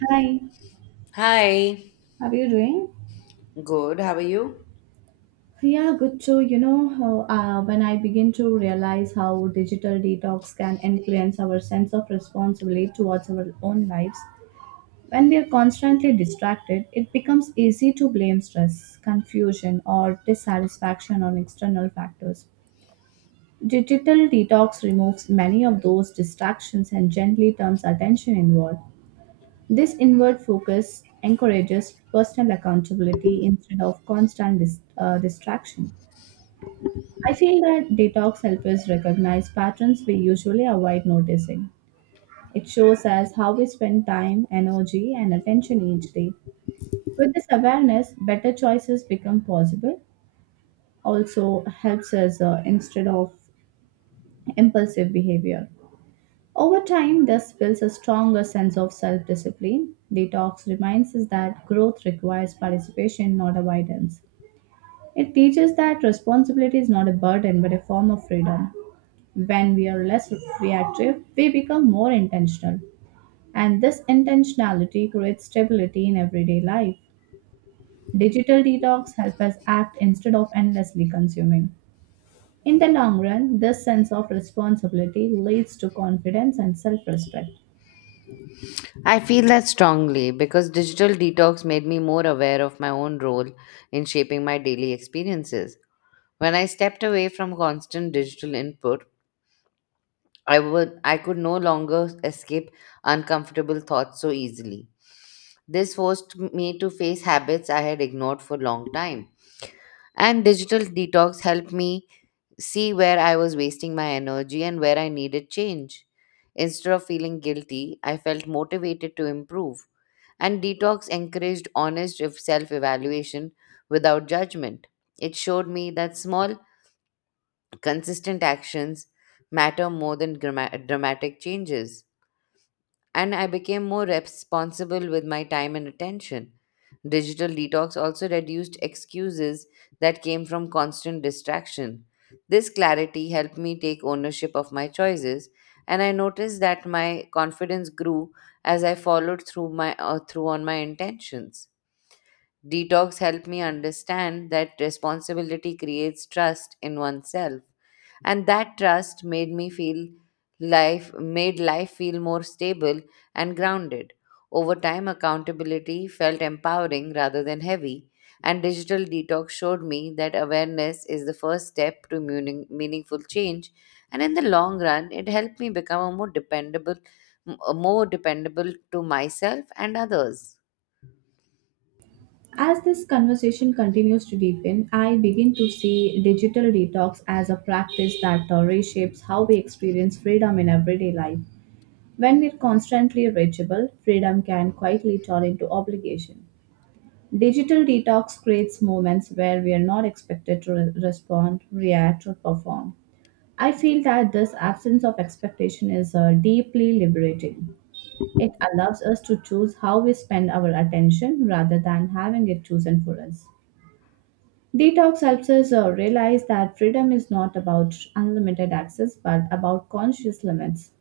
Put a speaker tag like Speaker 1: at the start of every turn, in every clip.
Speaker 1: Hi,
Speaker 2: Hi,
Speaker 1: how are you doing?
Speaker 2: good. How are you?
Speaker 1: Yeah, good too. When I begin to realize how digital detox can influence our sense of responsibility towards our own lives, when we are constantly distracted, it becomes easy to blame stress, confusion, or dissatisfaction on external factors. Digital detox removes many of those distractions and gently turns attention inward. This inward focus encourages personal accountability instead of constant distraction. I feel that detox helps us recognize patterns we usually avoid noticing. It shows us how we spend time, energy, and attention each day. With this awareness, better choices become possible. Also helps us instead of impulsive behavior. Over time, this builds a stronger sense of self discipline. Detox reminds us that growth requires participation, not avoidance. It teaches that responsibility is not a burden but a form of freedom. When we are less reactive, we become more intentional. And this intentionality creates stability in everyday life. Digital detox help us act instead of endlessly consuming. In the long run, this sense of responsibility leads to confidence and self respect.
Speaker 2: I feel that strongly because digital detox made me more aware of my own role in shaping my daily experiences. When I stepped away from constant digital input, I could no longer escape uncomfortable thoughts so easily. This forced me to face habits I had ignored for a long time, and digital detox helped me see where I was wasting my energy and where I needed change. Instead of feeling guilty, I felt motivated to improve. And detox encouraged honest self evaluation without judgment. It showed me that small, consistent actions matter more than dramatic changes, and I became more responsible with my time and attention. Digital detox also reduced excuses that came from constant distraction. This clarity helped me take ownership of my choices, and I noticed that my confidence grew as I followed through my through on my intentions. Detox helped me understand that responsibility creates trust in oneself. And that trust made life feel more stable and grounded. Over time accountability felt empowering rather than heavy, and digital detox showed me that awareness is the first step to meaningful change, and in the long run it helped me become a more dependable to myself and others.
Speaker 1: As this conversation continues to deepen, I begin to see digital detox as a practice that reshapes how we experience freedom in everyday life. When we're constantly reachable, freedom can quietly turn into obligation. Digital detox creates moments where we are not expected to respond, react, or perform. I feel that this absence of expectation is deeply liberating. It allows us to choose how we spend our attention rather than having it chosen for us. Detox helps us realize that freedom is not about unlimited access but about conscious limits.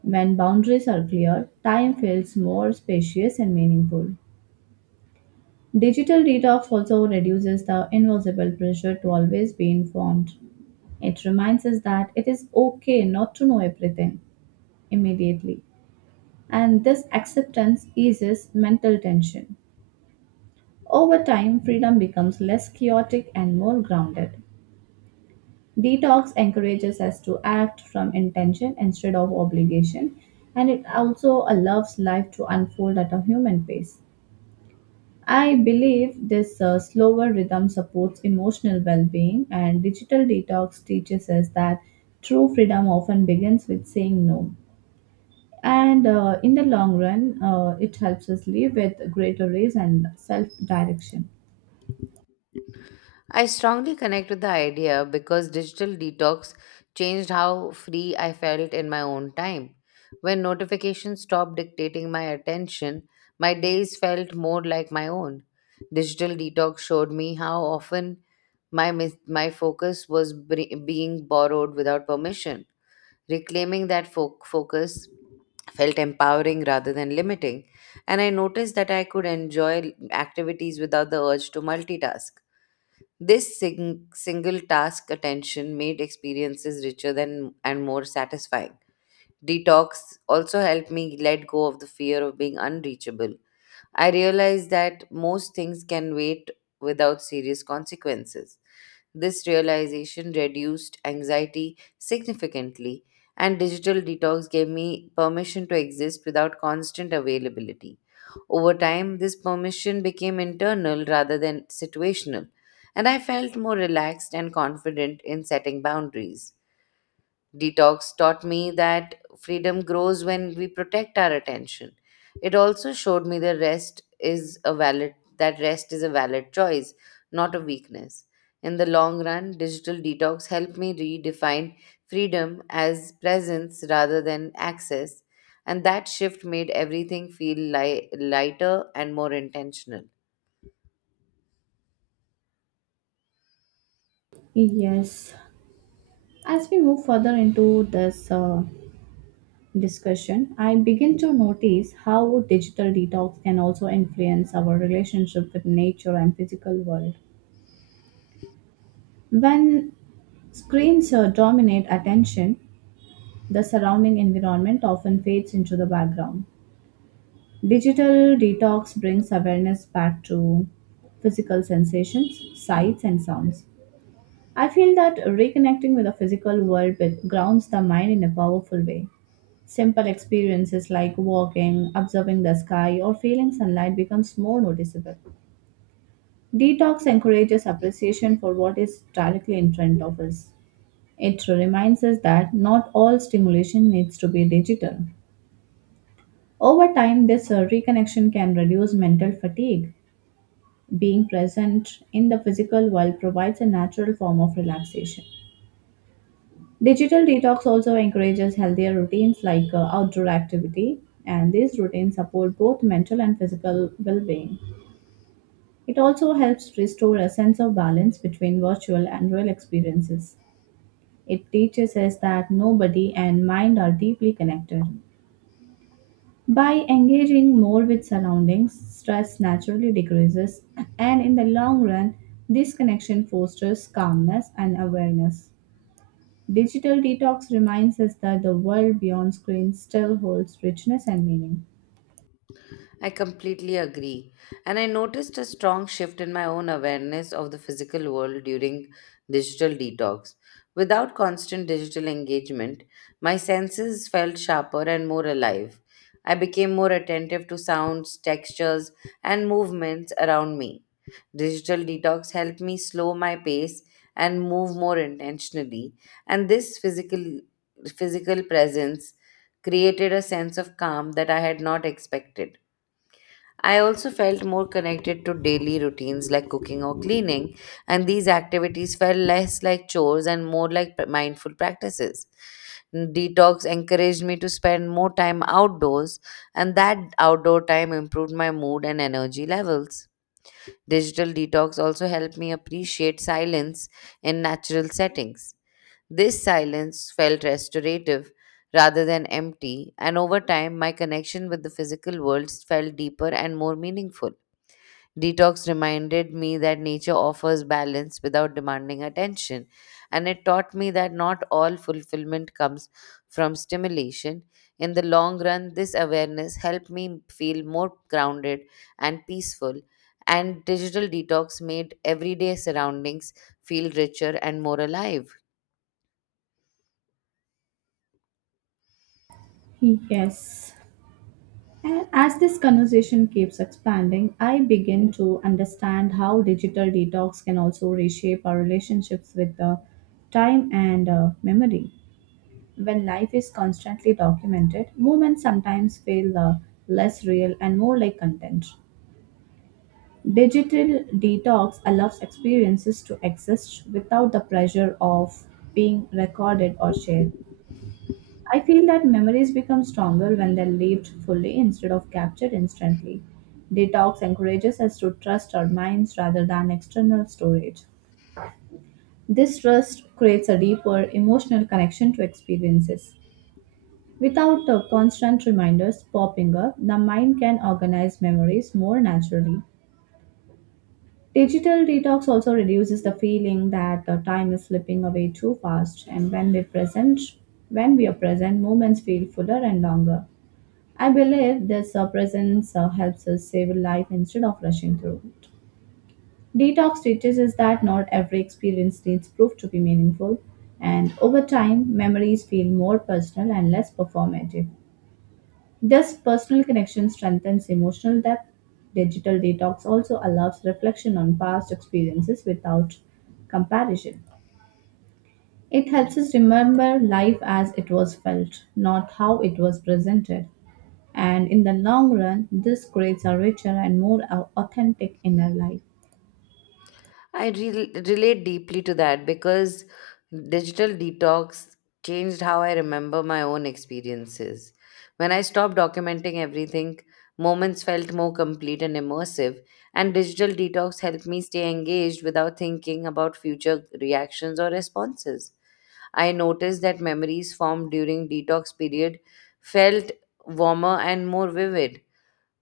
Speaker 1: When boundaries are clear, time feels more spacious and meaningful. Digital detox also reduces the invisible pressure to always be informed. It reminds us that it is okay not to know everything immediately, and this acceptance eases mental tension. Over time, freedom becomes less chaotic and more grounded. Detox encourages us to act from intention instead of obligation, and it also allows life to unfold at a human pace. I believe this slower rhythm supports emotional well being, and digital detox teaches us that true freedom often begins with saying no. And in the long run, it helps us live with greater ease and self direction.
Speaker 2: I strongly connect with the idea because digital detox changed how free I felt in my own time. When notifications stopped dictating my attention, my days felt more like my own. Digital detox showed me how often my focus was being borrowed without permission. Reclaiming that focus felt empowering rather than limiting, and I noticed that I could enjoy activities without the urge to multitask. This single task attention made experiences richer than and more satisfying. Detox also helped me let go of the fear of being unreachable. I realized that most things can wait without serious consequences. This realization reduced anxiety significantly, and digital detox gave me permission to exist without constant availability. Over time, this permission became internal rather than situational, and I felt more relaxed and confident in setting boundaries. Detox taught me that freedom grows when we protect our attention. It also showed me that rest is a valid that rest is a valid choice, not a weakness. In the long run, digital detox helped me redefine freedom as presence rather than access, and that shift made everything feel lighter and more intentional.
Speaker 1: Yes. As we move further into this discussion, I begin to notice how digital detox can also influence our relationship with nature and physical world. When screens dominate attention, the surrounding environment often fades into the background. Digital detox brings awareness back to physical sensations, sights, and sounds. I feel that reconnecting with the physical world grounds the mind in a powerful way. Simple experiences like walking, observing the sky, or feeling sunlight becomes more noticeable. Detox encourages appreciation for what is directly in front of us. It reminds us that not all stimulation needs to be digital. Over time, this reconnection can reduce mental fatigue. Being present in the physical world provides a natural form of relaxation. Digital detox also encourages healthier routines like outdoor activity, and these routines support both mental and physical well being. It also helps restore a sense of balance between virtual and real experiences. It teaches us that no body and mind are deeply connected. By engaging more with surroundings, stress naturally decreases, and in the long run, this connection fosters calmness and awareness. Digital detox reminds us that the world beyond screens still holds richness and meaning.
Speaker 2: I completely agree. And I noticed a strong shift in my own awareness of the physical world during digital detox. Without constant digital engagement, my senses felt sharper and more alive. I became more attentive to sounds, textures, and movements around me. Digital detox helped me slow my pace and move more intentionally, and this physical presence created a sense of calm that I had not expected. I also felt more connected to daily routines like cooking or cleaning, and these activities felt less like chores and more like mindful practices. Detox encouraged me to spend more time outdoors, and that outdoor time improved my mood and energy levels. Digital detox also helped me appreciate silence in natural settings. This silence felt restorative rather than empty, and over time, my connection with the physical world felt deeper and more meaningful. Detox reminded me that nature offers balance without demanding attention, and it taught me that not all fulfillment comes from stimulation. In the long run, this awareness helped me feel more grounded and peaceful, and digital detox made everyday surroundings feel richer and more alive.
Speaker 1: Yes. And as this conversation keeps expanding, I begin to understand how digital detox can also reshape our relationships with the time and memory. When life is constantly documented, moments sometimes feel less real and more like content. Digital detox allows experiences to exist without the pressure of being recorded or shared. I feel that memories become stronger when they're lived fully instead of captured instantly. Detox encourages us to trust our minds rather than external storage. This trust creates a deeper emotional connection to experiences. Without constant reminders popping up, the mind can organize memories more naturally. Digital detox also reduces the feeling that the time is slipping away too fast, and when we are present, moments feel fuller and longer. I believe this presence helps us save life instead of rushing through it. Detox teaches us that not every experience needs proof to be meaningful, and over time, memories feel more personal and less performative. This personal connection strengthens emotional depth. Digital detox also allows reflection on past experiences without comparison. It helps us remember life as it was felt, not how it was presented. And in the long run, this creates a richer and more authentic inner life.
Speaker 2: I relate deeply to that because digital detox changed how I remember my own experiences. When I stopped documenting everything, moments felt more complete and immersive, and digital detox helped me stay engaged without thinking about future reactions or responses. I noticed that memories formed during detox period felt warmer and more vivid.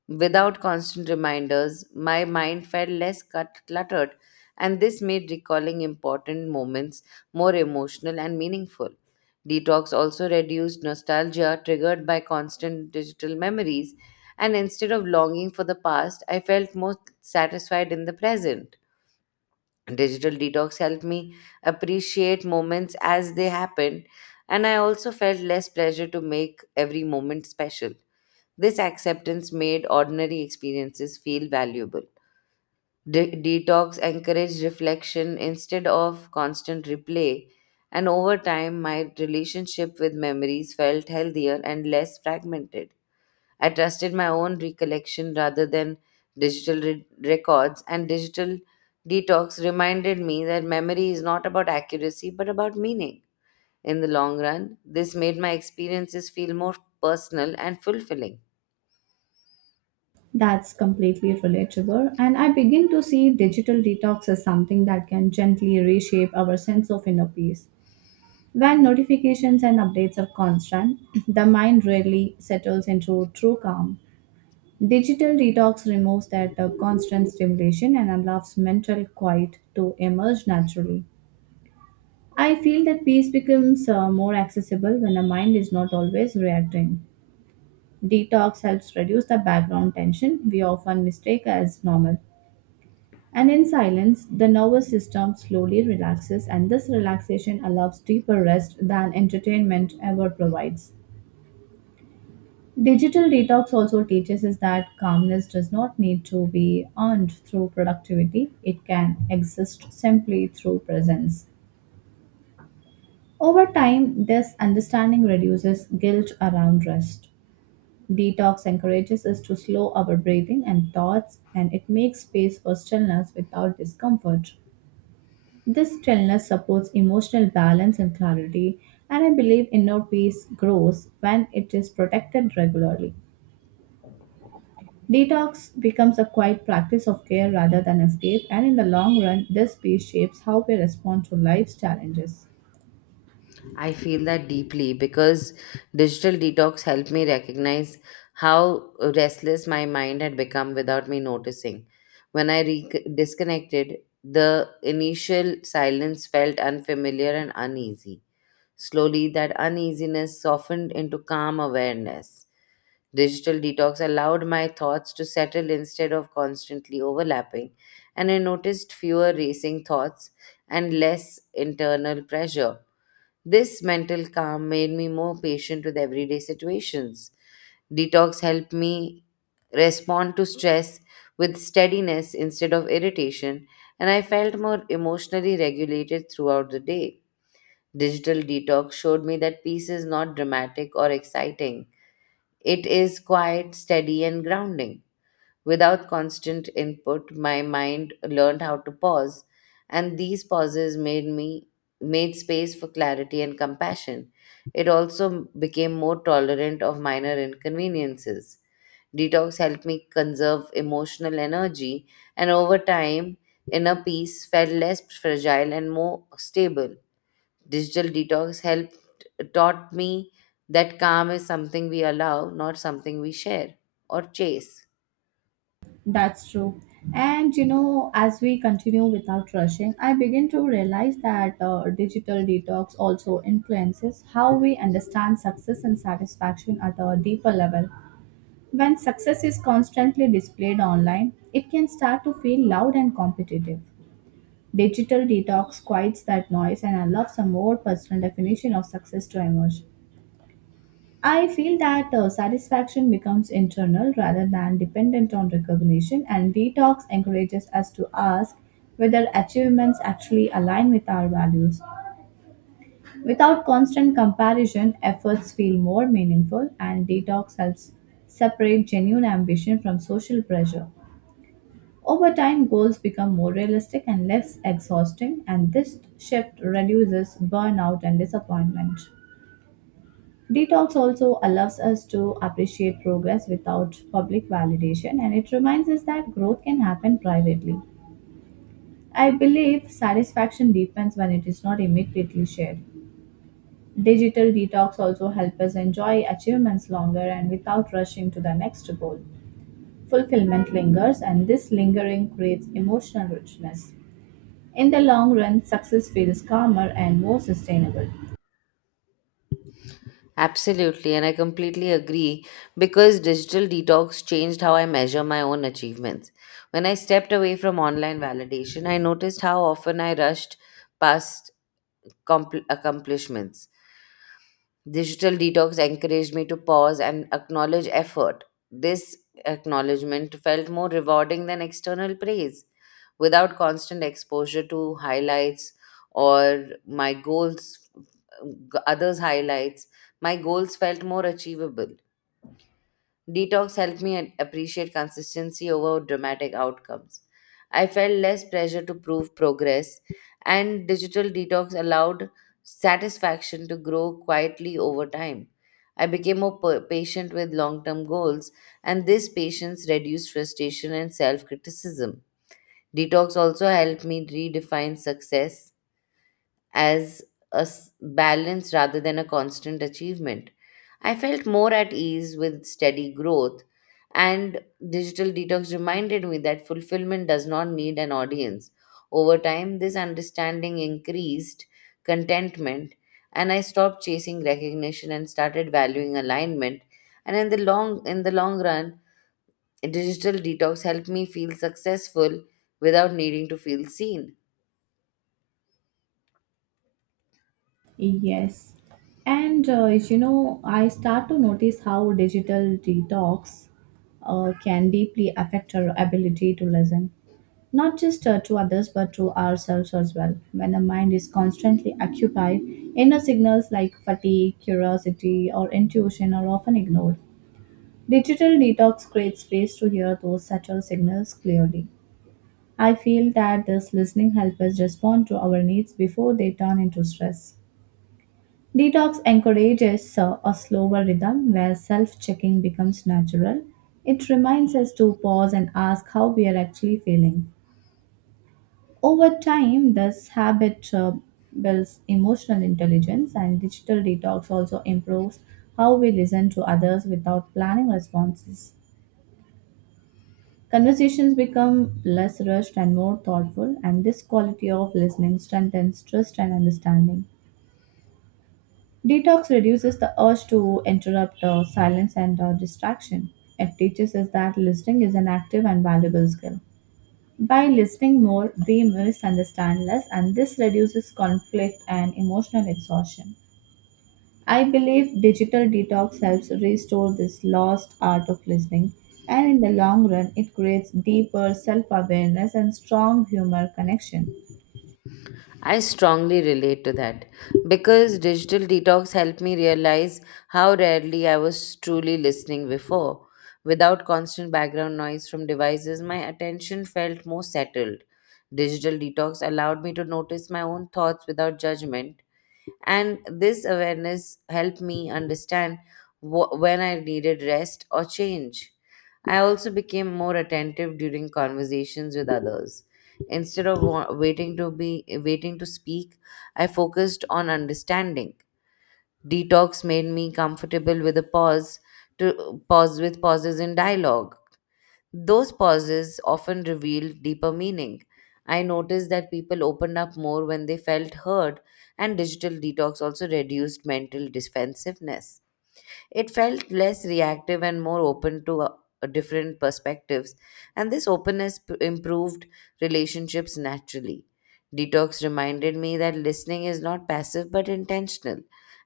Speaker 2: Without constant reminders, my mind felt less cluttered, and this made recalling important moments more emotional and meaningful. Detox also reduced nostalgia triggered by constant digital memories, and instead of longing for the past, I felt more satisfied in the present. Digital detox helped me appreciate moments as they happened, and I also felt less pressure to make every moment special. This acceptance made ordinary experiences feel valuable. Detox encouraged reflection instead of constant replay, and over time, my relationship with memories felt healthier and less fragmented. I trusted my own recollection rather than digital records, and digital detox reminded me that memory is not about accuracy but about meaning. In the long run, this made my experiences feel more personal and fulfilling.
Speaker 1: That's completely relatable. And I begin to see digital detox as something that can gently reshape our sense of inner peace. When notifications and updates are constant, the mind rarely settles into true calm. Digital detox removes that constant stimulation and allows mental quiet to emerge naturally. I feel that peace becomes more accessible when the mind is not always reacting. Detox helps reduce the background tension we often mistake as normal. And in silence, the nervous system slowly relaxes, and this relaxation allows deeper rest than entertainment ever provides. Digital detox also teaches us that calmness does not need to be earned through productivity, it can exist simply through presence. Over time, this understanding reduces guilt around rest. Detox encourages us to slow our breathing and thoughts, and it makes space for stillness without discomfort. This stillness supports emotional balance and clarity, and I believe inner peace grows when it is protected regularly. Detox becomes a quiet practice of care rather than escape, and in the long run, this piece shapes how we respond to life's challenges.
Speaker 2: I feel that deeply because digital detox helped me recognize how restless my mind had become without me noticing. When I disconnected, the initial silence felt unfamiliar and uneasy. Slowly, that uneasiness softened into calm awareness. Digital detox allowed my thoughts to settle instead of constantly overlapping, and I noticed fewer racing thoughts and less internal pressure. This mental calm made me more patient with everyday situations. Detox helped me respond to stress with steadiness instead of irritation, and I felt more emotionally regulated throughout the day. Digital detox showed me that peace is not dramatic or exciting. It is quiet, steady, and grounding. Without constant input, my mind learned how to pause, and these pauses made space for clarity and compassion. It also became more tolerant of minor inconveniences. Detox helped me conserve emotional energy, and over time, inner peace felt less fragile and more stable. Digital detox helped taught me that calm is something we allow, not something we share or chase.
Speaker 1: That's true. And you know, as we continue without rushing, I begin to realize that digital detox also influences how we understand success and satisfaction at a deeper level. When success is constantly displayed online, it can start to feel loud and competitive. Digital detox quiets that noise and allows some more personal definition of success to emerge. I feel that satisfaction becomes internal rather than dependent on recognition, and detox encourages us to ask whether achievements actually align with our values. Without constant comparison, efforts feel more meaningful, and detox helps separate genuine ambition from social pressure. Over time, goals become more realistic and less exhausting, and this shift reduces burnout and disappointment. Detox also allows us to appreciate progress without public validation, and it reminds us that growth can happen privately. I believe satisfaction deepens when it is not immediately shared. Digital detox also help us enjoy achievements longer and without rushing to the next goal. Fulfillment lingers, and this lingering creates emotional richness. In the long run, success feels calmer and more sustainable.
Speaker 2: Absolutely, and I completely agree because digital detox changed how I measure my own achievements. When I stepped away from online validation, I noticed how often I rushed past accomplishments. Digital detox encouraged me to pause and acknowledge effort. This acknowledgement felt more rewarding than external praise. Without constant exposure to highlights or my goals g- others highlights, my goals felt more achievable. Detox helped me appreciate consistency over dramatic outcomes. I felt less pressure to prove progress, and digital detox allowed satisfaction to grow quietly over time. I became more patient with long-term goals, and this patience reduced frustration and self-criticism. Detox also helped me redefine success as balance rather than a constant achievement. I felt more at ease with steady growth, and digital detox reminded me that fulfillment does not need an audience. Over time, this understanding increased contentment, and I stopped chasing recognition and started valuing alignment. And in the long run, digital detox helped me feel successful without needing to feel seen.
Speaker 1: Yes. And as you know, I start to notice how digital detox can deeply affect our ability to listen, not just to others but to ourselves as well. When the mind is constantly occupied, inner signals like fatigue, curiosity, or intuition are often ignored. Digital detox creates space to hear those subtle signals clearly. I feel that this listening helps us respond to our needs before they turn into stress. Detox encourages a slower rhythm where self checking becomes natural. It reminds us to pause and ask how we are actually feeling. Over time, this habit builds emotional intelligence, and digital detox also improves how we listen to others without planning responses. Conversations become less rushed and more thoughtful, and this quality of listening strengthens trust and understanding. Detox reduces the urge to interrupt silence and distraction. It teaches us that listening is an active and valuable skill. By listening more, we misunderstand less, and this reduces conflict and emotional exhaustion. I believe digital detox helps restore this lost art of listening, and in the long run, it creates deeper self awareness and strong humor connection.
Speaker 2: I strongly relate to that because digital detox helped me realize how rarely I was truly listening before. Without constant background noise from devices, my attention felt more settled. Digital detox allowed me to notice my own thoughts without judgment, and this awareness helped me understand when I needed rest or change. I also became more attentive during conversations with others. Instead of waiting to speak, I focused on understanding. Detox made me comfortable with a pause to pause with pauses in dialogue. Those pauses often revealed deeper meaning. I noticed that people opened up more when they felt heard, and digital detox also reduced mental defensiveness. It felt less reactive and more open to different perspectives, and this openness improved relationships naturally. Detox reminded me that listening is not passive but intentional,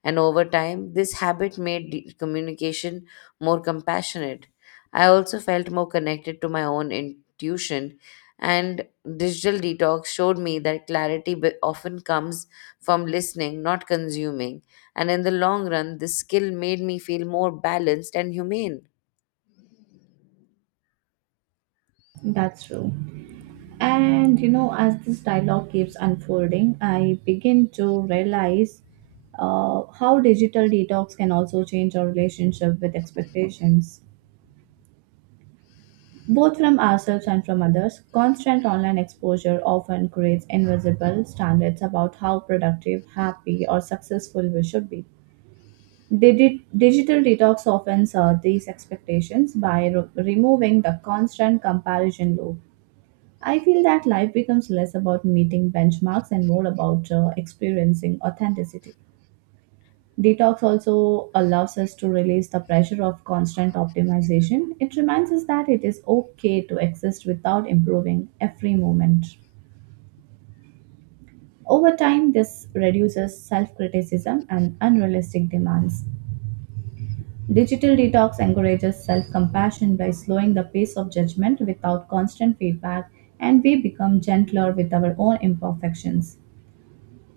Speaker 2: and over time, this habit made communication more compassionate. I also felt more connected to my own intuition, and digital detox showed me that clarity often comes from listening, not consuming. And in the long run, this skill made me feel more balanced and humane.
Speaker 1: That's true. And you know, as this dialogue keeps unfolding, I begin to realize how digital detox can also change our relationship with expectations. Both from ourselves and from others, constant online exposure often creates invisible standards about how productive, happy, or successful we should be. Digital detox often serve these expectations by removing the constant comparison loop. I feel that life becomes less about meeting benchmarks and more about experiencing authenticity. Detox also allows us to release the pressure of constant optimization. It reminds us that it is okay to exist without improving every moment. Over time, this reduces self criticism and unrealistic demands. Digital detox encourages self compassion by slowing the pace of judgment without constant feedback, and we become gentler with our own imperfections.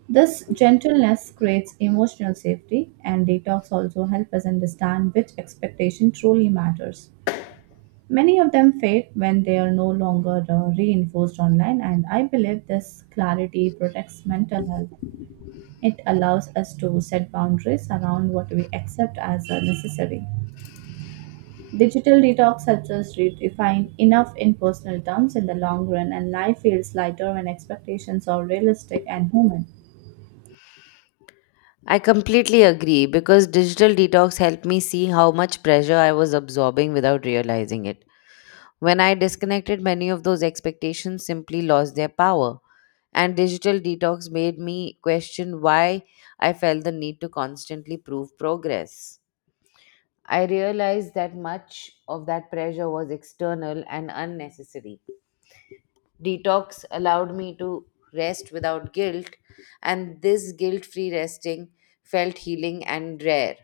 Speaker 1: This gentleness creates emotional safety, and detox also help us understand which expectation truly matters. Many of them fade when they are no longer reinforced online, and I believe this clarity protects mental health. It allows us to set boundaries around what we accept as necessary. Digital detox helps us redefine enough in personal terms in the long run, and life feels lighter when expectations are realistic and human.
Speaker 2: I completely agree because digital detox helped me see how much pressure I was absorbing without realizing it. When I disconnected, many of those expectations simply lost their power. And digital detox made me question why I felt the need to constantly prove progress. I realized that much of that pressure was external and unnecessary. Detox allowed me to rest without guilt, and this guilt free resting felt healing and rare.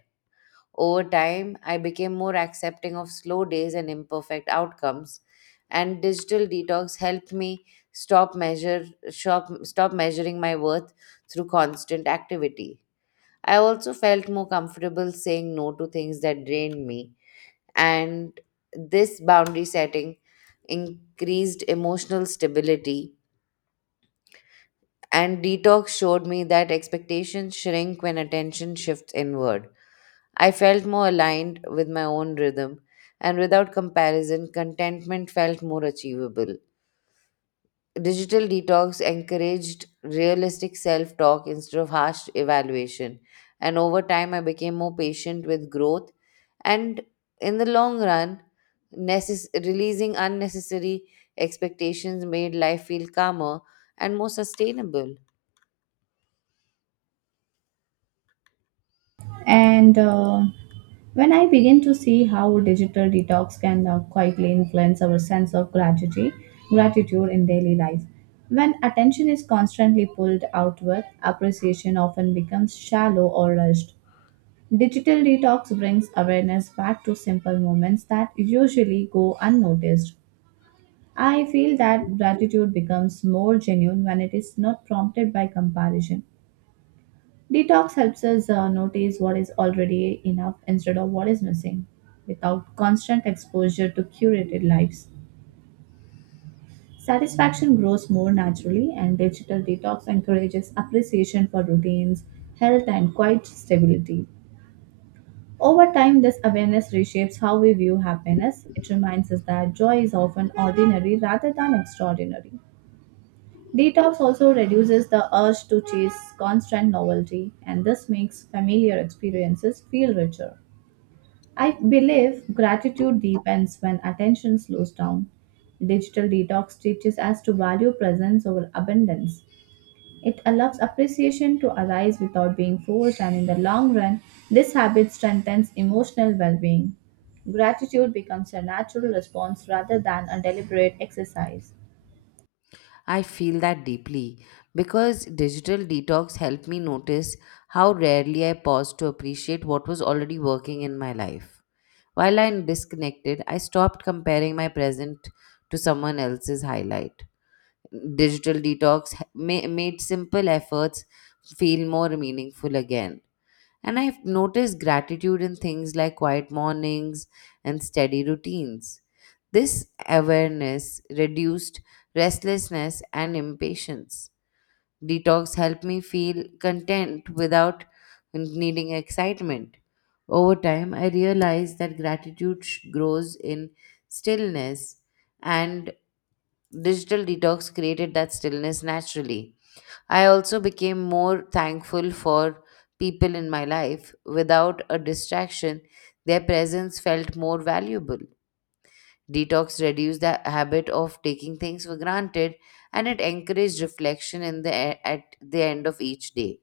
Speaker 2: Over time, I became more accepting of slow days and imperfect outcomes, and digital detox helped me stop measuring my worth through constant activity. I also felt more comfortable saying no to things that drained me, and this boundary setting increased emotional stability. And detox showed me that expectations shrink when attention shifts inward. I felt more aligned with my own rhythm, and without comparison contentment felt more achievable. Digital detox encouraged realistic self talk instead of harsh evaluation. And over time, I became more patient with growth. And in the long run, releasing unnecessary expectations made life feel calmer and more sustainable.
Speaker 1: And When I begin to see how digital detox can quietly influence our sense of gratitude, gratitude in daily life. When attention is constantly pulled outward, appreciation often becomes shallow or rushed. Digital detox brings awareness back to simple moments that usually go unnoticed. I feel that gratitude becomes more genuine when it is not prompted by comparison. Detox helps us notice what is already enough instead of what is missing without constant exposure to curated lives. Satisfaction grows more naturally, and digital detox encourages appreciation for routines, health, and quiet stability. Over time, this awareness reshapes how we view happiness. It reminds us that joy is often ordinary rather than extraordinary. Detox also reduces the urge to chase constant novelty, and this makes familiar experiences feel richer. I believe gratitude deepens when attention slows down. Digital detox teaches us to value presence over abundance. It allows appreciation to arise without being forced, and in the long run, this habit strengthens emotional well being. Gratitude becomes a natural response rather than a deliberate exercise.
Speaker 2: I feel that deeply because digital detox helped me notice how rarely I paused to appreciate what was already working in my life. While I'm disconnected, I stopped comparing my present to someone else's highlight. Digital detox made simple efforts feel more meaningful again. And I've noticed gratitude in things like quiet mornings and steady routines. This awareness reduced restlessness and impatience. Detox helped me feel content without needing excitement. Over time, I realized that gratitude grows in stillness, and digital detox created that stillness naturally. I also became more thankful for people in my life. Without a distraction, their presence felt more valuable. Detox reduced the habit of taking things for granted, and it encouraged reflection at the end of each day.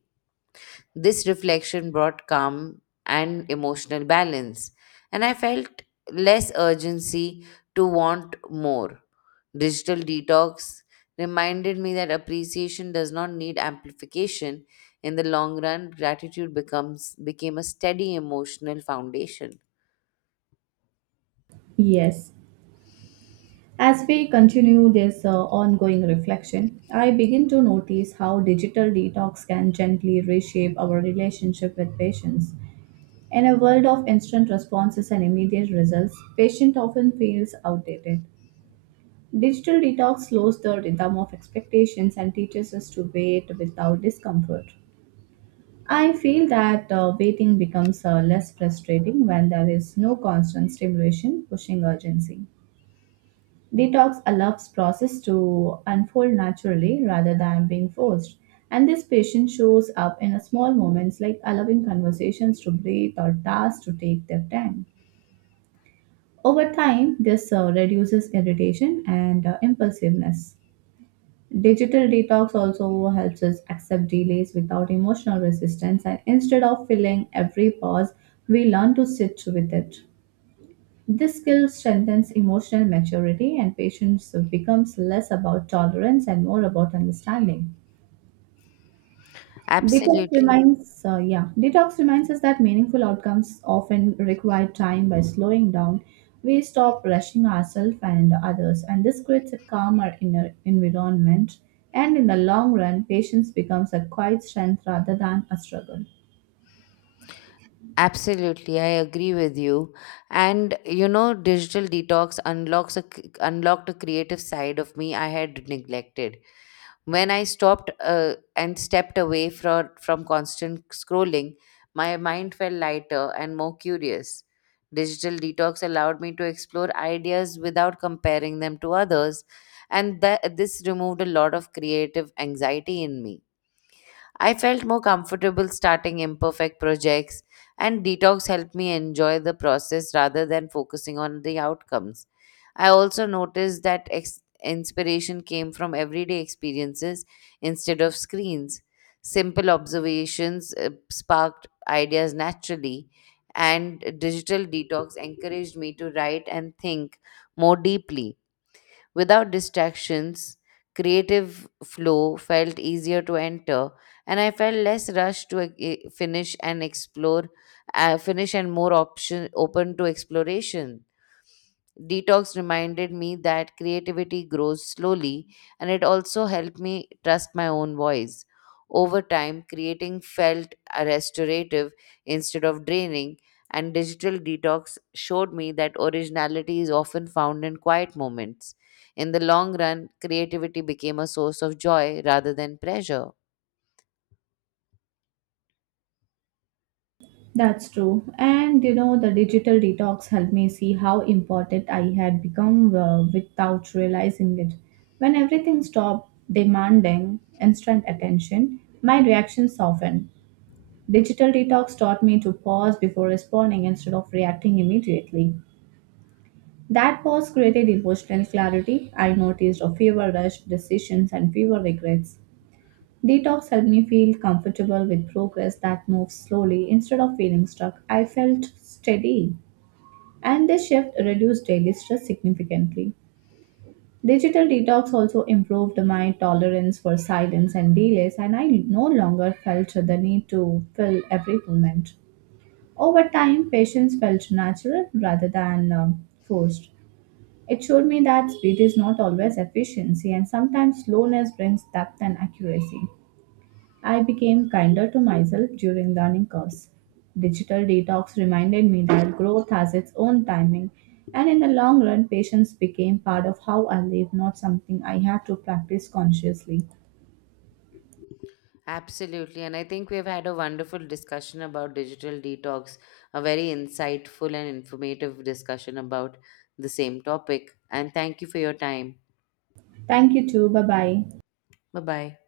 Speaker 2: This reflection brought calm and emotional balance, and I felt less urgency to want more. Digital detox reminded me that appreciation does not need amplification. In the long run, gratitude becomes became a steady emotional foundation.
Speaker 1: Yes. As we continue this ongoing reflection, I begin to notice how digital detox can gently reshape our relationship with patients. In a world of instant responses and immediate results, patient often feels outdated. Digital detox slows the rhythm of expectations and teaches us to wait without discomfort. I feel that waiting becomes less frustrating when there is no constant stimulation pushing urgency. Detox allows process to unfold naturally rather than being forced. And this patience shows up in a small moments like allowing conversations to breathe or tasks to take their time. Over time, this reduces irritation and impulsiveness. Digital detox also helps us accept delays without emotional resistance, and instead of filling every pause, we learn to sit with it. This skill strengthens emotional maturity, and patience becomes less about tolerance and more about understanding.
Speaker 2: Absolutely.
Speaker 1: Detox reminds us that meaningful outcomes often require time. By slowing down, we stop rushing ourselves and others, and this creates a calmer inner environment. And in the long run, patience becomes a quiet strength rather than a struggle.
Speaker 2: Absolutely, I agree with you. And you know, digital detox unlocked a creative side of me I had neglected. When I stopped and stepped away from constant scrolling, my mind felt lighter and more curious. Digital detox allowed me to explore ideas without comparing them to others, and that this removed a lot of creative anxiety in me. I felt more comfortable starting imperfect projects, and detox helped me enjoy the process rather than focusing on the outcomes. I also noticed that inspiration came from everyday experiences instead of screens. Simple observations sparked ideas naturally, and digital detox encouraged me to write and think more deeply. Without distractions, creative flow felt easier to enter, and I felt less rushed to finish and more option open to exploration. Detox reminded me that creativity grows slowly, and it also helped me trust my own voice. Over time, creating felt restorative instead of draining, and digital detox showed me that originality is often found in quiet moments. In the long run, creativity became a source of joy rather than pressure.
Speaker 1: That's true. And you know, the digital detox helped me see how important I had become without realizing it. When everything stopped demanding instant attention, my reaction softened. Digital detox taught me to pause before responding instead of reacting immediately. That pause created emotional clarity. I noticed a fewer rushed decisions and fewer regrets. Detox helped me feel comfortable with progress that moves slowly instead of feeling stuck. I felt steady, and this shift reduced daily stress significantly. Digital detox also improved my tolerance for silence and delays, and I no longer felt the need to fill every moment. Over time, patience felt natural rather than forced. It showed me that speed is not always efficiency, and sometimes slowness brings depth and accuracy. I became kinder to myself during learning curves. Digital detox reminded me that growth has its own timing, and in the long run, patience became part of how I live, not something I had to practice consciously.
Speaker 2: Absolutely. And I think we've had a wonderful discussion about digital detox, a very insightful and informative discussion about the same topic. And thank you for your time.
Speaker 1: Thank you, too. Bye bye.
Speaker 2: Bye bye.